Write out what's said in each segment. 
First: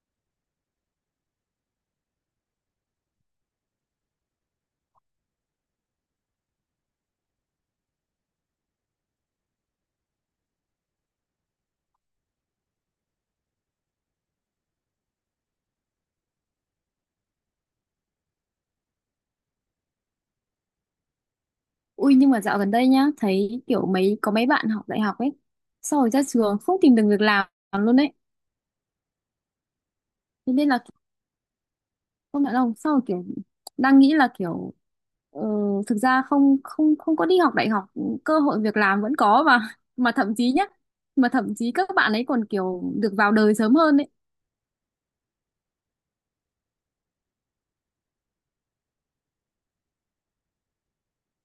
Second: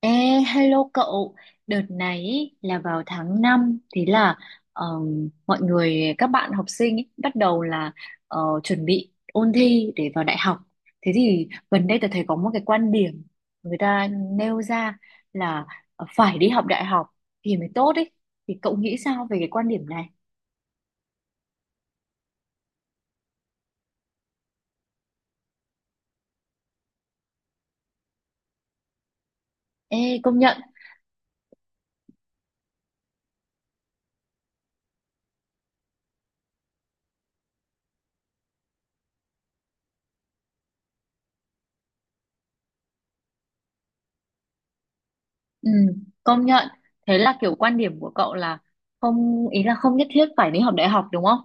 Ê, hello cậu, đợt này ý, là vào tháng 5, thế là mọi người các bạn học sinh ý, bắt đầu là chuẩn bị ôn thi để vào đại học. Thế thì gần đây tôi thấy có một cái quan điểm người ta nêu ra là phải đi học đại học thì mới tốt ấy. Thì cậu nghĩ sao về cái quan điểm này? Ui nhưng mà dạo gần đây nhá, thấy kiểu có mấy bạn học đại học ấy, sau rồi ra trường không tìm được việc làm luôn đấy. Ê, công Thế nhận, nên là không nhận lòng, sau rồi kiểu đang nghĩ là kiểu ờ, thực ra không không không có đi học đại học, cơ hội việc làm vẫn có mà mà thậm chí nhá, mà thậm chí các bạn ấy còn kiểu được vào đời sớm hơn ấy. ừ, công nhận. Thế là kiểu quan điểm của cậu là không ý là không nhất thiết phải đi học đại học đúng không?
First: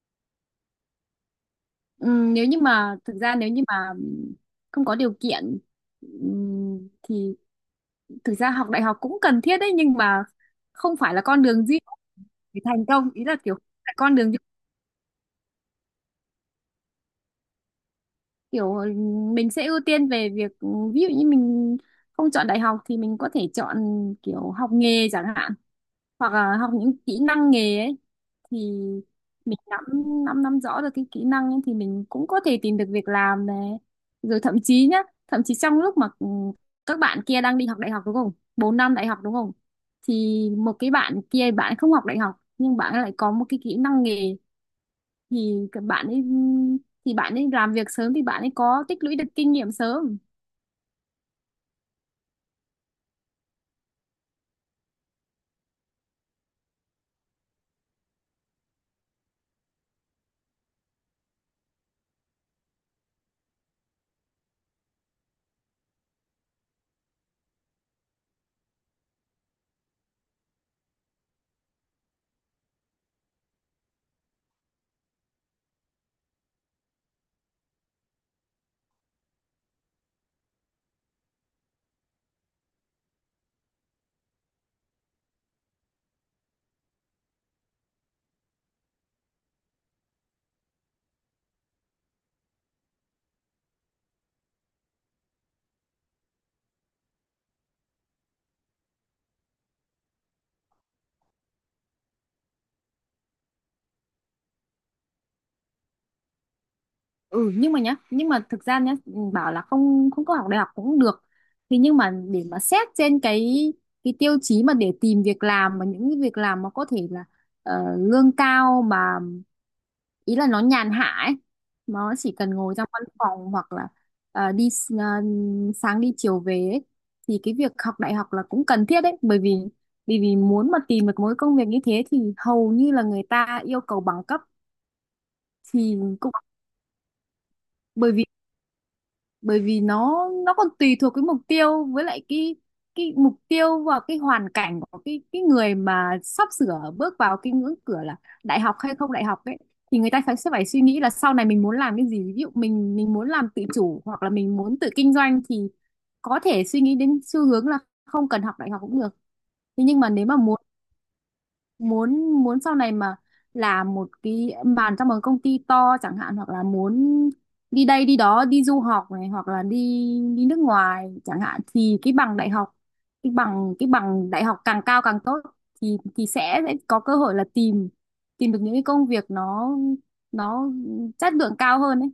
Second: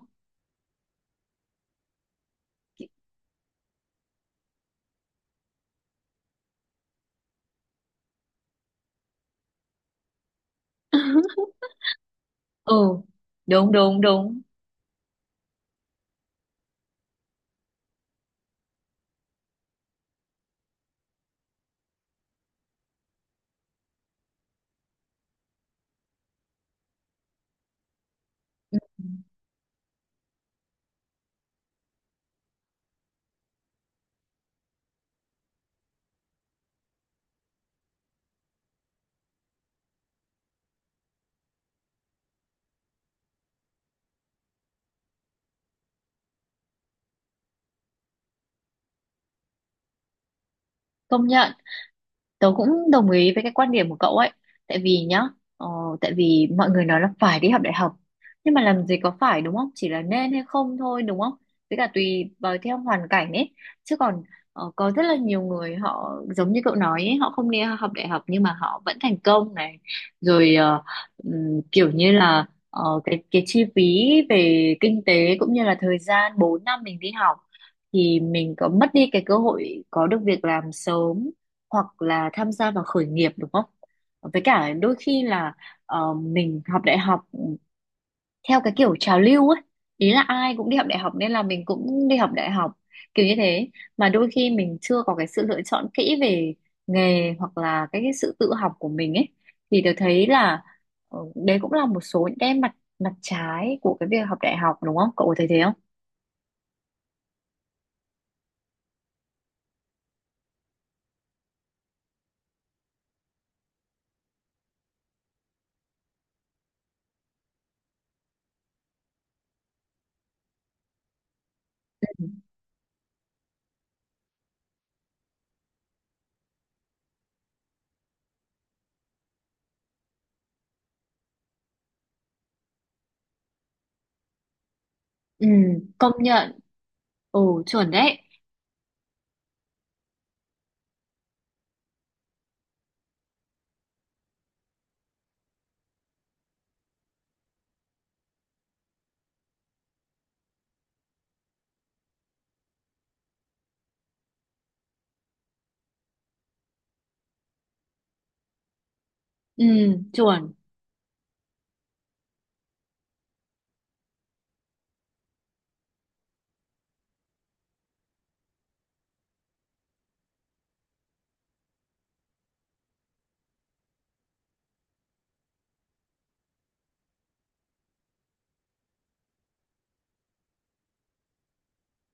Nếu như mà không có điều kiện thì thực ra học đại học cũng cần thiết đấy, nhưng mà không phải là con đường duy để Ừ, thành công, ý là kiểu đúng tại đúng con đường đúng. kiểu mình sẽ ưu tiên về việc, ví dụ như mình không chọn đại học thì mình có thể chọn kiểu học nghề chẳng hạn, hoặc là học những kỹ năng nghề ấy, thì mình nắm nắm nắm rõ được cái kỹ năng ấy, thì mình cũng có thể tìm được việc làm này, rồi thậm chí nhá, thậm chí trong lúc mà các bạn kia đang đi học đại học đúng không, 4 năm đại học đúng không, thì một cái bạn kia bạn không học đại học nhưng bạn lại có một cái kỹ năng nghề, thì các bạn ấy thì bạn ấy làm việc sớm thì bạn ấy có tích lũy được kinh nghiệm sớm. Công nhận, tớ cũng đồng ý với cái quan điểm của cậu ấy. Tại vì nhá, ờ, tại vì mọi người nói là phải đi học đại học. Nhưng mà làm gì có phải đúng không? Chỉ là nên hay không thôi đúng không? Với cả tùy vào theo hoàn cảnh ấy. Chứ còn có rất là nhiều người họ giống như cậu nói ấy, họ không đi học đại học nhưng mà họ vẫn thành công này. Rồi kiểu như là cái chi phí về kinh tế cũng như là thời gian 4 năm mình đi học thì mình có mất đi cái cơ hội có được việc làm sớm hoặc là tham gia vào khởi nghiệp đúng không? Với cả đôi khi là mình học đại học theo cái kiểu trào lưu ấy, ý là ai cũng đi học đại học nên là mình cũng đi học đại học kiểu như thế, mà đôi khi mình chưa có cái sự lựa chọn kỹ về nghề hoặc là cái sự tự học của mình ấy thì tôi thấy là đấy cũng là một số những cái mặt mặt trái của cái việc học đại học đúng không? Cậu có thấy thế không? Nhưng mà thực ra nhá, bảo là không không có học đại học cũng được, thì nhưng mà để mà xét trên cái tiêu chí mà để tìm việc làm, mà những cái việc làm mà có thể là lương cao mà, ý là nó nhàn hạ ấy, nó chỉ cần ngồi trong văn phòng, hoặc là ờ, đi s- sáng đi chiều về ấy. Thì cái việc học đại học là cũng cần thiết đấy, bởi vì vì vì muốn mà tìm được mỗi công việc như thế thì hầu như là người ta yêu cầu bằng cấp, Ừ, thì công cũng nhận. Ừ, chuẩn bởi đấy. vì nó còn tùy thuộc cái mục tiêu, với lại cái mục tiêu và cái hoàn cảnh của cái người mà sắp sửa bước vào cái ngưỡng cửa là đại học hay không đại học ấy, thì người ta sẽ phải suy nghĩ là sau này mình muốn làm cái gì, ví dụ mình muốn làm tự chủ, hoặc là mình muốn tự kinh doanh, thì có thể suy nghĩ đến xu hướng là không cần học đại học cũng được. Ừ, Thế nhưng mà nếu mà chuẩn. muốn muốn muốn sau này mà làm một cái bàn trong một công ty to chẳng hạn, hoặc là muốn đi đây đi đó, đi du học này, hoặc là đi đi nước ngoài chẳng hạn, thì cái bằng đại học, cái bằng đại học càng cao càng tốt, thì sẽ có cơ hội là tìm, tìm được những cái công việc nó nó chất lượng cao hơn ấy.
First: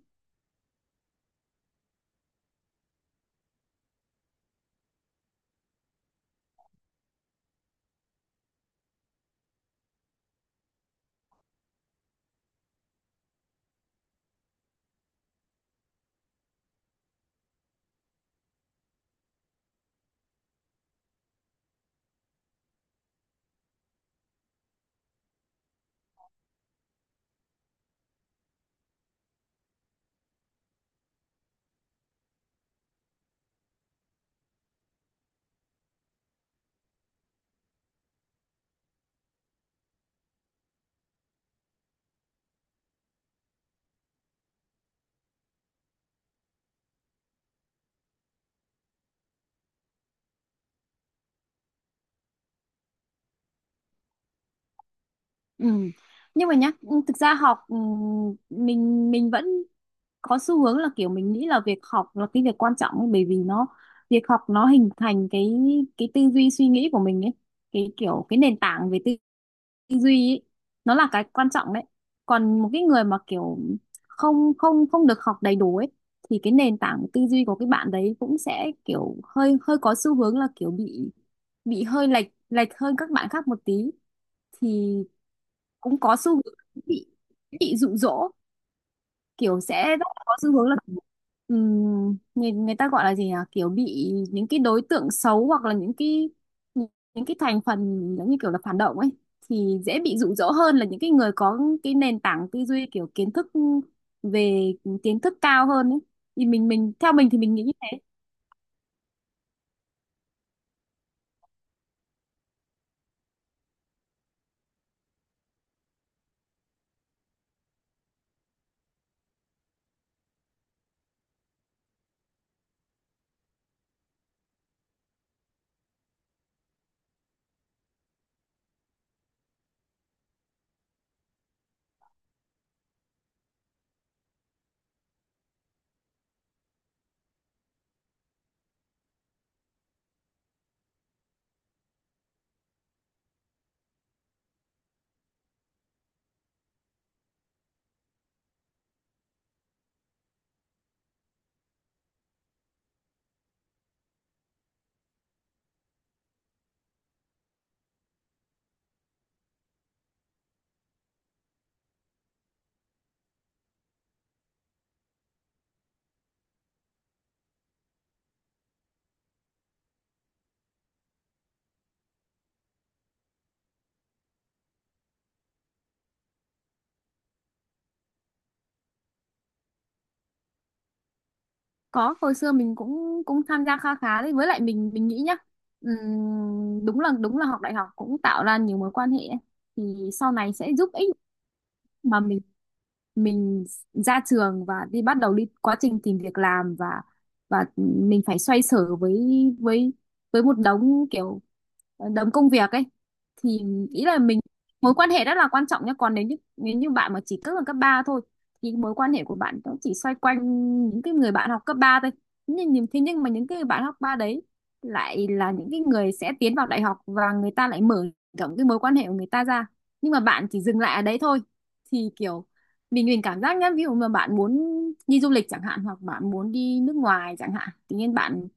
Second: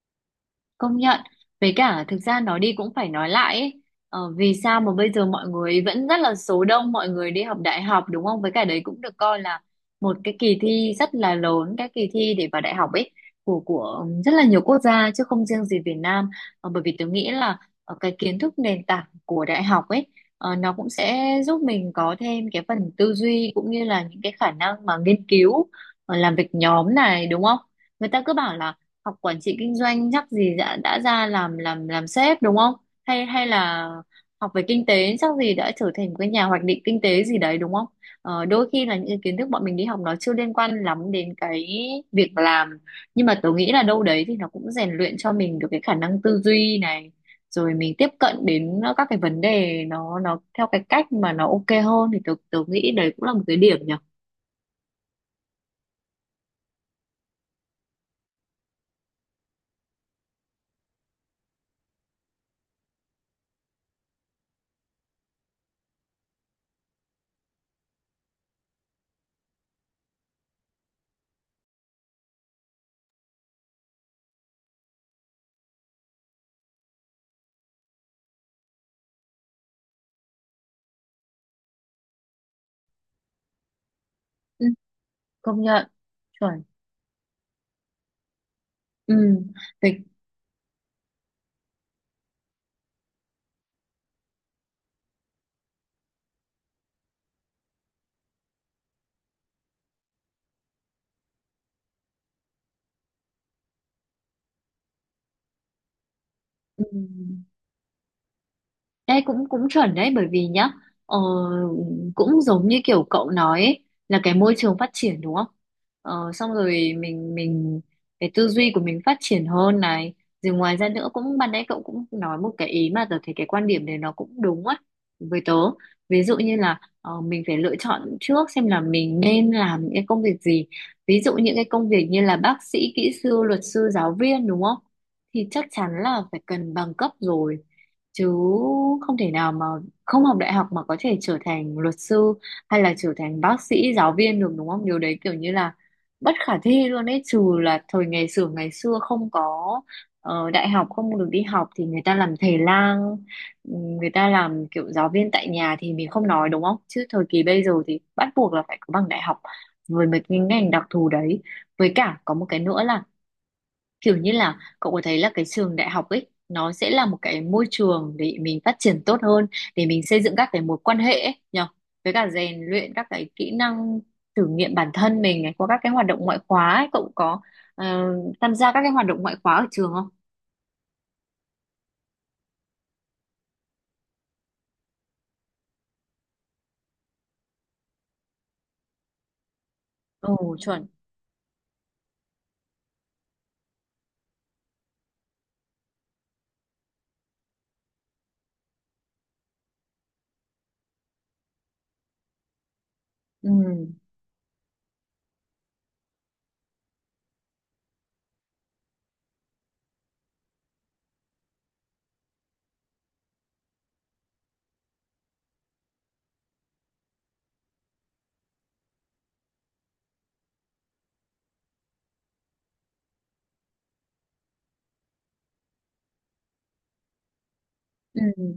Công nhận. Với cả thực ra nói đi cũng phải nói lại ấy. Vì sao mà bây giờ mọi người vẫn rất là số đông mọi người đi học đại học đúng không? Với cả đấy cũng được coi là một cái kỳ thi rất là lớn, cái kỳ thi để vào đại học ấy của rất là nhiều quốc gia chứ không riêng gì Việt Nam. Bởi vì tôi nghĩ là cái kiến thức nền tảng của đại học ấy nó cũng sẽ giúp mình có thêm cái phần tư duy cũng như là những cái khả năng mà nghiên cứu, làm việc nhóm này đúng không? Người ta cứ bảo là học quản trị kinh doanh chắc gì đã ra làm sếp đúng không? Hay hay là học về kinh tế chắc gì đã trở thành một cái nhà hoạch định kinh tế gì đấy đúng không? Đôi khi là những cái kiến thức bọn mình đi học nó chưa liên quan lắm đến cái việc làm nhưng mà tớ nghĩ là đâu đấy thì nó cũng rèn luyện cho mình được cái khả năng tư duy này rồi mình tiếp cận đến các cái vấn đề nó theo cái cách mà nó ok hơn thì tớ tớ nghĩ đấy cũng là một cái điểm nhỉ. Ừ. Nhưng mà nhá, thực ra học, mình vẫn có xu hướng là kiểu mình nghĩ là việc học là cái việc quan trọng ấy, bởi vì nó, việc học nó hình thành cái tư duy suy nghĩ của mình ấy, cái kiểu cái nền tảng về tư duy ấy nó là cái quan trọng đấy. Còn một cái người mà kiểu không không không được học đầy đủ ấy, thì cái nền tảng tư duy của cái bạn đấy cũng sẽ kiểu hơi, hơi có xu hướng là kiểu bị hơi lệch, lệch hơn các bạn khác một tí, Ừ, thì công nhận cũng có xu hướng chuẩn. bị bị dụ dỗ, Ừ, kiểu sẽ rất về, là có xu hướng là người người ta gọi là gì nhỉ, kiểu bị những cái đối tượng xấu, hoặc là những cái, những, những cái thành phần giống như kiểu là phản động ấy, thì dễ bị dụ dỗ hơn là những cái người có cái nền tảng tư duy kiểu kiến thức về, kiến thức cao hơn ấy, thì mình ừ. mình theo mình thì mình nghĩ như thế. Đây cũng cũng chuẩn đấy bởi vì nhá ờ, cũng giống như kiểu cậu nói ấy, là cái môi trường phát triển đúng không? Xong rồi mình cái tư duy của mình phát triển hơn này rồi ngoài ra nữa cũng ban nãy cậu cũng nói một cái ý mà tớ thấy cái quan điểm đấy nó cũng đúng á với tớ ví dụ như là mình phải lựa chọn trước xem là mình nên làm những cái công việc gì, ví dụ những cái công việc như là bác sĩ, kỹ sư, luật sư, giáo viên đúng không, thì chắc chắn là phải cần bằng cấp rồi chứ không thể nào mà không học đại học mà có thể trở thành luật sư hay là trở thành bác sĩ, giáo viên được đúng không, điều đấy kiểu như là bất khả thi luôn ấy, trừ là thời ngày xưa không có đại học, không được đi học thì người ta làm thầy lang, người ta làm kiểu giáo viên tại nhà thì mình không nói đúng không, chứ thời kỳ bây giờ thì bắt buộc là phải có bằng đại học với mấy cái ngành đặc thù đấy. Với cả có một cái nữa là kiểu như là cậu có thấy là cái trường đại học ấy nó sẽ là một cái môi trường để mình phát triển tốt hơn, để mình xây dựng các cái mối quan hệ ấy nhở, với cả rèn luyện các cái kỹ năng, thử nghiệm bản thân mình ấy, qua các cái hoạt động ngoại khóa ấy. Cậu có ờ, tham gia các cái hoạt động ngoại khóa ở trường không? Có hồi xưa mình cũng cũng tham gia kha khá đấy, với lại mình nghĩ nhá, đúng là học đại học cũng tạo ra nhiều mối quan hệ ấy, thì sau này Ồ sẽ chuẩn. giúp ích mà mình ra trường và đi, bắt đầu đi quá trình tìm việc làm, và và mình phải xoay sở với, với với một đống kiểu đống công việc ấy, Ừ. thì ý là mình, mối quan hệ rất là quan trọng nhé. Còn nếu như, nếu như bạn mà chỉ cấp ở cấp 3 thôi, thì mối quan hệ của bạn cũng chỉ xoay quanh những cái người bạn học cấp 3 thôi. Thế nhưng mà những cái người bạn học ba đấy lại là những cái người sẽ tiến vào đại học, và người ta lại mở rộng cái mối quan hệ của người ta ra, nhưng mà bạn chỉ dừng lại ở đấy thôi, thì kiểu mình cảm giác nhá, ví dụ mà bạn muốn đi du lịch chẳng hạn, hoặc bạn muốn đi nước ngoài chẳng hạn, tự nhiên Ừ. bạn,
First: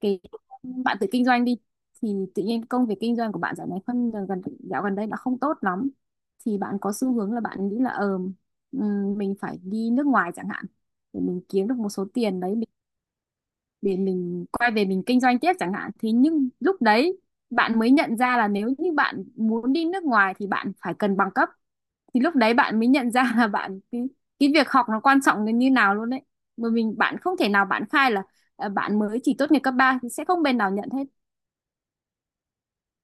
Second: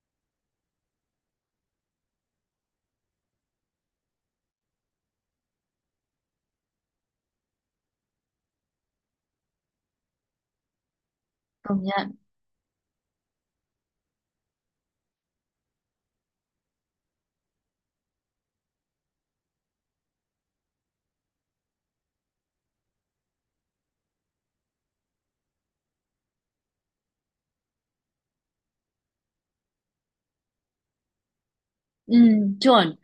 cái bạn tự kinh doanh đi, thì tự nhiên công việc kinh doanh của bạn dạo này phân gần dạo gần đây đã không tốt lắm, thì bạn có xu hướng là bạn nghĩ là mình phải đi nước ngoài chẳng hạn, để mình kiếm được Công một số nhận. tiền đấy, để mình quay về mình kinh doanh tiếp chẳng hạn, thì nhưng lúc đấy bạn mới nhận ra là nếu như bạn muốn đi nước ngoài thì bạn phải cần bằng cấp, thì lúc đấy bạn mới nhận ra là cái việc học nó quan trọng đến như nào luôn đấy. Mà bạn không thể nào bạn khai là bạn mới chỉ tốt nghiệp cấp 3 thì sẽ không bên nào nhận hết. Ừ, chuẩn.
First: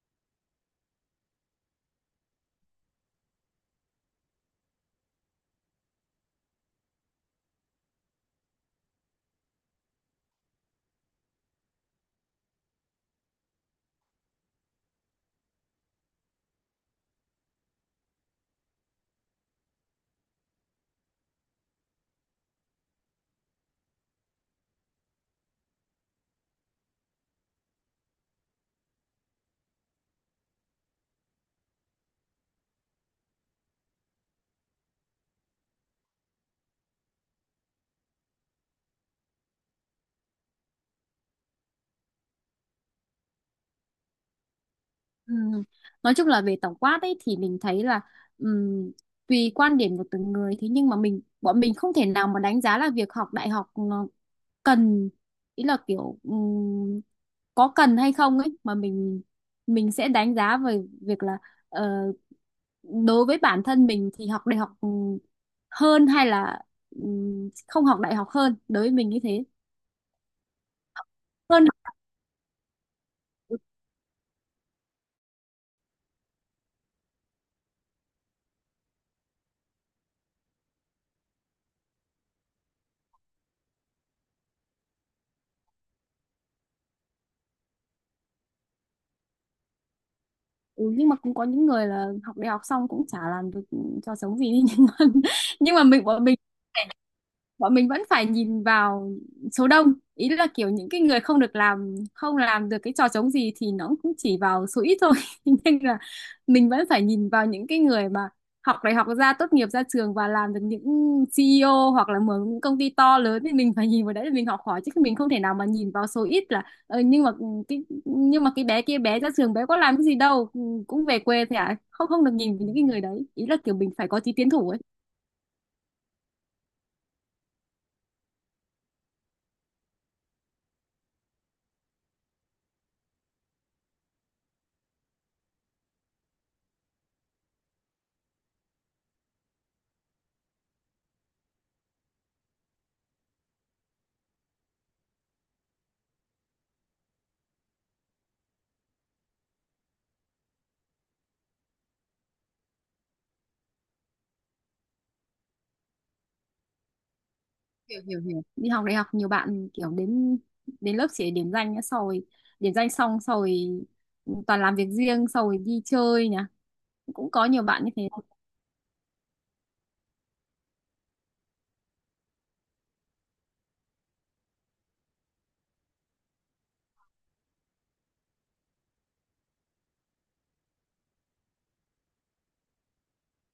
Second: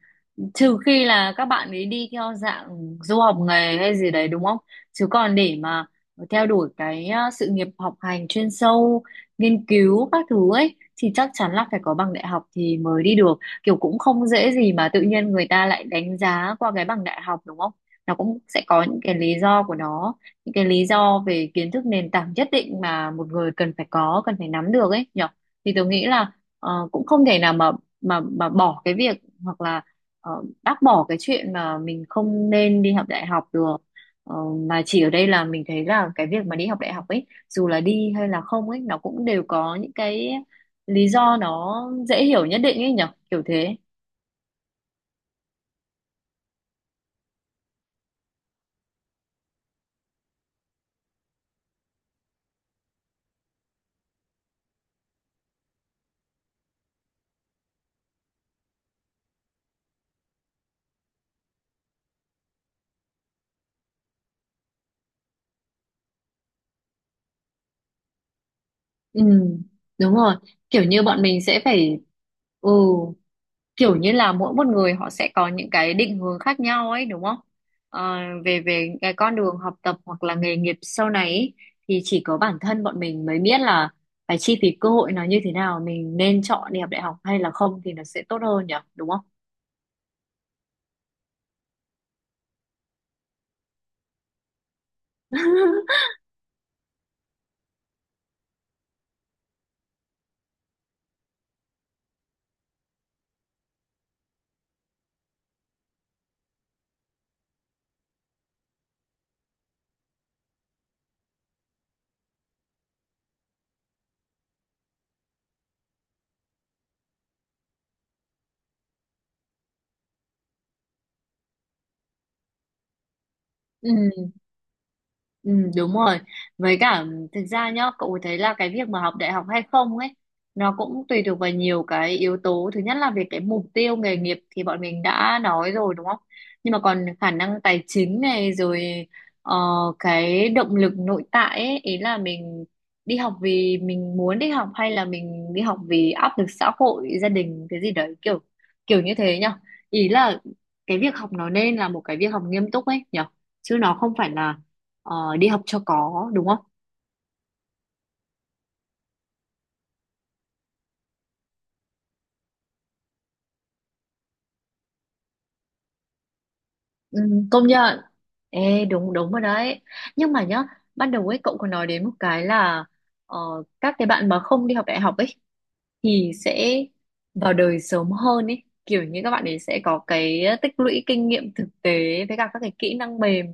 Trừ khi là các bạn ấy đi theo dạng du học nghề hay gì đấy đúng không? Chứ còn để mà theo đuổi cái sự nghiệp học hành chuyên sâu, nghiên cứu các thứ ấy thì chắc chắn là phải có bằng đại học thì mới đi được. Kiểu cũng không dễ gì mà tự nhiên người ta lại đánh giá qua cái bằng đại học đúng không? Nó cũng sẽ có những cái lý do của nó, những cái lý do về kiến thức nền tảng nhất định mà một người cần phải có, cần phải nắm được ấy nhở. Thì tôi nghĩ là cũng không thể nào mà bỏ cái việc hoặc là bác bỏ cái chuyện mà mình không nên đi học đại học được. Ờ, mà chỉ ở đây là mình thấy là cái việc mà đi học đại học ấy dù là đi hay là không ấy nó cũng đều có những cái lý do nó dễ hiểu nhất định ấy nhở kiểu thế. Ừ. Nói chung là về tổng quát ấy thì mình thấy là ừm, tùy quan điểm của từng người. Thế nhưng mà bọn mình không thể nào mà đánh giá là việc học đại học nó cần, ý là kiểu có cần hay không ấy, mà mình sẽ đánh giá về việc là ờ, đối với bản thân mình thì học đại học hơn, hay là không học đại học hơn, đối với mình như Ừ, thế. đúng rồi, kiểu như bọn mình sẽ Hơn. phải, ừ, kiểu như là mỗi một người họ sẽ có những cái định hướng khác nhau ấy đúng không? Ờ, về về cái con đường học tập hoặc là nghề nghiệp sau này ấy, thì chỉ có bản thân bọn mình mới biết là phải chi phí cơ hội nó như thế nào, mình nên chọn đi học đại học hay là không thì nó sẽ tốt hơn nhỉ đúng không? Ừ, nhưng mà cũng có những người là học đại học xong cũng chả làm được cho sống gì đi, nhưng mà nhưng mà bọn mình, bọn mình vẫn phải nhìn vào số đông, ý là kiểu những cái người không làm được cái trò trống gì thì nó cũng chỉ vào số ít thôi, nên là mình vẫn phải nhìn vào những cái người mà học đại học ra, tốt nghiệp ra trường, và làm được những CEO, hoặc là mở những công ty to lớn. Thì mình phải nhìn vào đấy để mình học hỏi, chứ mình không thể nào mà nhìn vào số ít là nhưng mà cái bé kia, bé ra trường bé có làm cái gì đâu, ừ, cũng về quê, thế à, không không được nhìn vào những cái người đấy, ý là kiểu Ừ. mình phải có tí tiến thủ ấy. Ừ, đúng rồi. Với cả thực ra nhá, cậu thấy là cái việc mà học đại học hay không ấy, nó cũng tùy thuộc vào nhiều cái yếu tố. Thứ nhất là về cái mục tiêu nghề nghiệp thì bọn mình đã nói rồi đúng không? Nhưng mà còn khả năng tài chính này rồi ờ, cái động lực nội tại ấy, ý là mình đi học vì mình muốn đi học hay là mình đi học vì áp lực xã hội, gia đình cái gì đấy, kiểu kiểu như thế nhá. Ý là cái việc học nó nên là một cái việc học nghiêm túc ấy nhở. Chứ nó không phải là đi học cho có đúng không? Hiểu hiểu hiểu đi học đại học nhiều bạn kiểu đến, đến lớp chỉ để điểm danh nhá, sau rồi điểm danh xong sau rồi toàn làm việc riêng, sau rồi đi chơi nhá, Ừ, cũng có nhiều công bạn như nhận. thế. Ê, đúng đúng rồi đấy. Nhưng mà nhá, ban đầu ấy cậu còn nói đến một cái là ờ, các cái bạn mà không đi học đại học ấy thì sẽ vào đời sớm hơn ấy, kiểu như các bạn ấy sẽ có cái tích lũy kinh nghiệm thực tế với cả các cái kỹ năng mềm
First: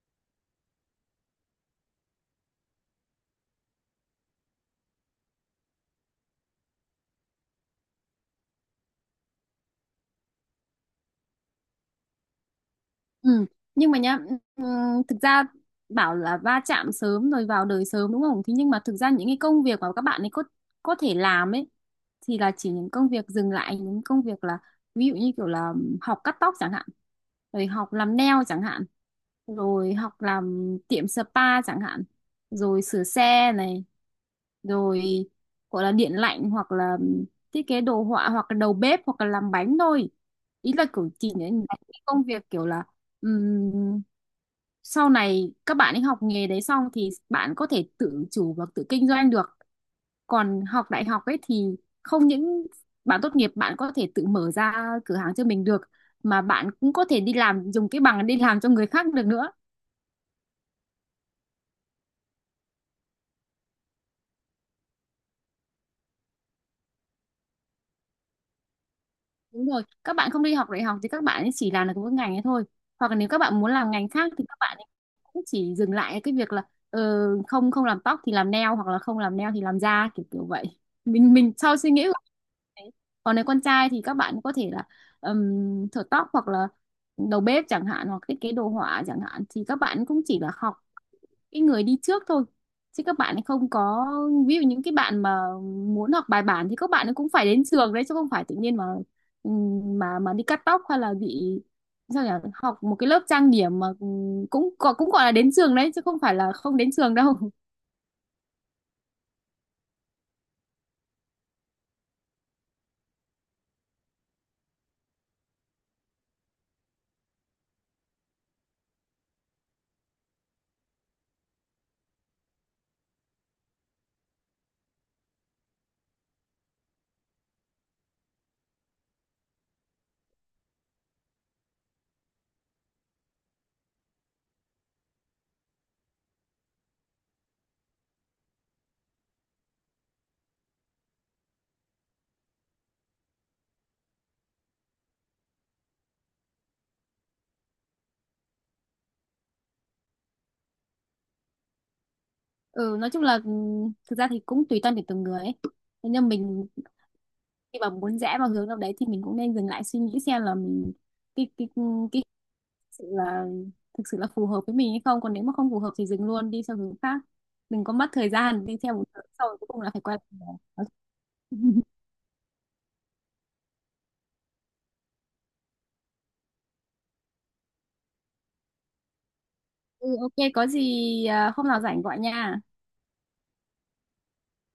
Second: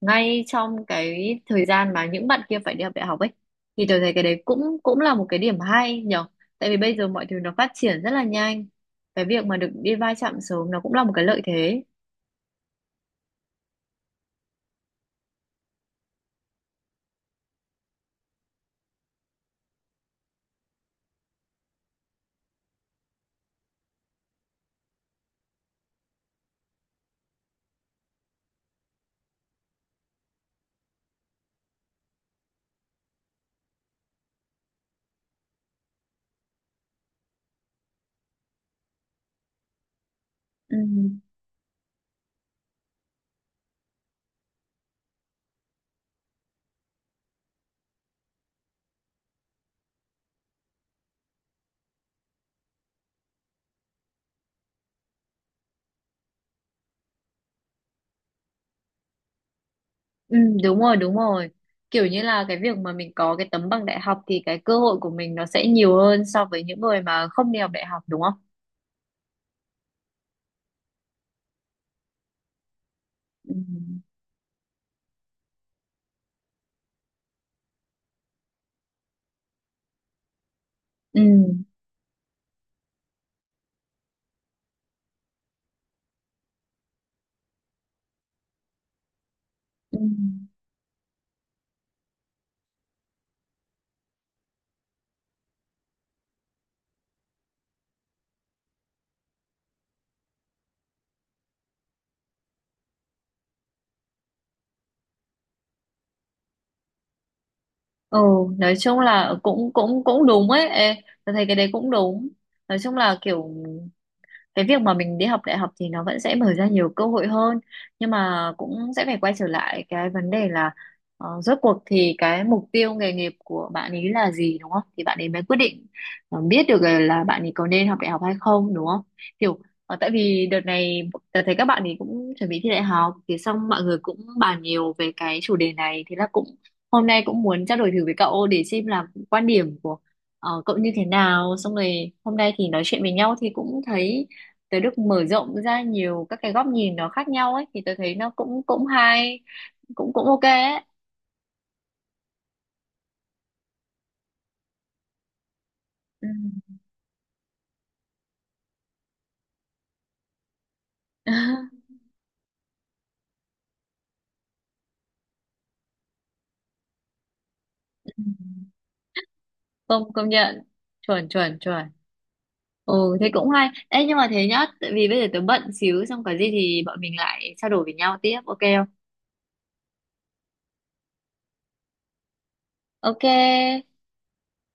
ngay trong cái thời gian mà những bạn kia phải đi học đại học ấy, thì tôi thấy cái đấy cũng cũng là một cái điểm hay nhở, tại vì bây giờ mọi thứ nó phát triển rất là nhanh, cái việc mà được đi va chạm sớm nó cũng là một cái lợi thế. Ừ. Nhưng mà nhá, thực ra bảo là va chạm sớm rồi vào đời sớm đúng không? Thế nhưng mà thực ra những cái công việc mà các bạn ấy có thể làm ấy, thì là chỉ những công việc dừng lại, những công việc là, ví dụ như kiểu là học cắt tóc chẳng hạn, rồi học làm nail chẳng hạn, rồi học làm tiệm spa chẳng hạn, rồi sửa xe này, rồi gọi là điện lạnh, hoặc là thiết kế đồ họa, hoặc là đầu bếp, hoặc là làm bánh thôi. Ý Ừ. là kiểu chỉ để những cái công việc kiểu là, ừm, sau này các bạn ấy học nghề đấy xong thì bạn có thể tự chủ và tự kinh doanh được. Còn học đại học ấy thì không những bạn tốt nghiệp bạn có thể tự mở ra cửa hàng cho mình được, mà bạn cũng có thể đi làm, dùng cái bằng đi làm cho người khác được nữa. Ừ, đúng rồi đúng rồi, kiểu như là cái việc mà mình có cái tấm bằng đại học thì cái cơ hội của mình nó sẽ nhiều hơn so với những người mà không đi học đại học đúng không? Đúng rồi, các bạn không đi học đại học thì các bạn ấy chỉ làm được mỗi ngành ấy thôi. Hoặc là nếu các Ừ. bạn muốn làm ngành khác thì các bạn ấy cũng chỉ dừng lại cái việc là ờ, không không làm tóc thì làm nail, hoặc là không làm nail thì làm da, kiểu kiểu vậy. Ừ, Mình sau suy nghĩ của mình. Còn nếu con trai thì các bạn có thể là thợ tóc, hoặc là đầu bếp chẳng hạn, hoặc thiết kế đồ họa chẳng hạn, thì các ừ, bạn cũng chỉ là học cái người đi trước thôi, chứ các bạn ấy không có, ví dụ những cái bạn mà muốn học bài bản thì các bạn ấy cũng phải đến trường đấy, chứ không phải tự nhiên mà mà đi cắt tóc hay là bị, sao nhỉ, học một cái lớp trang điểm mà, cũng có, cũng gọi là đến trường đấy, chứ không phải là không đến trường đâu. ừ, nói chung là cũng cũng cũng đúng ấy. Ê, tôi thấy cái đấy cũng đúng, nói chung là kiểu cái việc mà mình đi học đại học thì nó vẫn sẽ mở ra nhiều cơ hội hơn, nhưng mà cũng sẽ phải quay trở lại cái vấn đề là rốt cuộc thì cái mục tiêu nghề nghiệp của bạn ấy là gì đúng không, thì bạn ấy mới quyết định biết được là bạn ấy có nên học đại học hay không đúng không, kiểu tại vì đợt này tớ thấy các bạn ấy cũng chuẩn bị thi đại học thì xong mọi người cũng bàn nhiều về cái chủ đề này, thế là cũng hôm nay cũng muốn trao đổi thử với cậu để xem là quan điểm của cậu như thế nào, xong rồi hôm nay thì nói chuyện với nhau thì cũng thấy tới được mở rộng ra nhiều các cái góc nhìn nó khác nhau ấy, thì tôi thấy nó cũng cũng hay, cũng cũng ok ấy. Ừ nói chung là thực ra thì cũng tùy tâm để từng người ấy. Thế Ừ. nhưng mình khi mà muốn rẽ vào hướng nào đấy thì mình cũng nên dừng lại suy nghĩ xem là mình, cái cái cái sự là thực sự là phù hợp với mình hay không, còn nếu mà không phù hợp thì dừng luôn, đi sang hướng khác, đừng có mất Ừ. thời gian đi theo một hướng sau rồi cuối cùng là phải công quay công nhận, lại. chuẩn chuẩn chuẩn, ừ thế cũng hay. Ê, nhưng mà thế nhá, tại vì bây giờ tớ bận xíu, xong có gì thì bọn mình lại trao đổi với nhau tiếp ok không? Ừ, ok có gì, à, hôm nào rảnh gọi nha. Ok.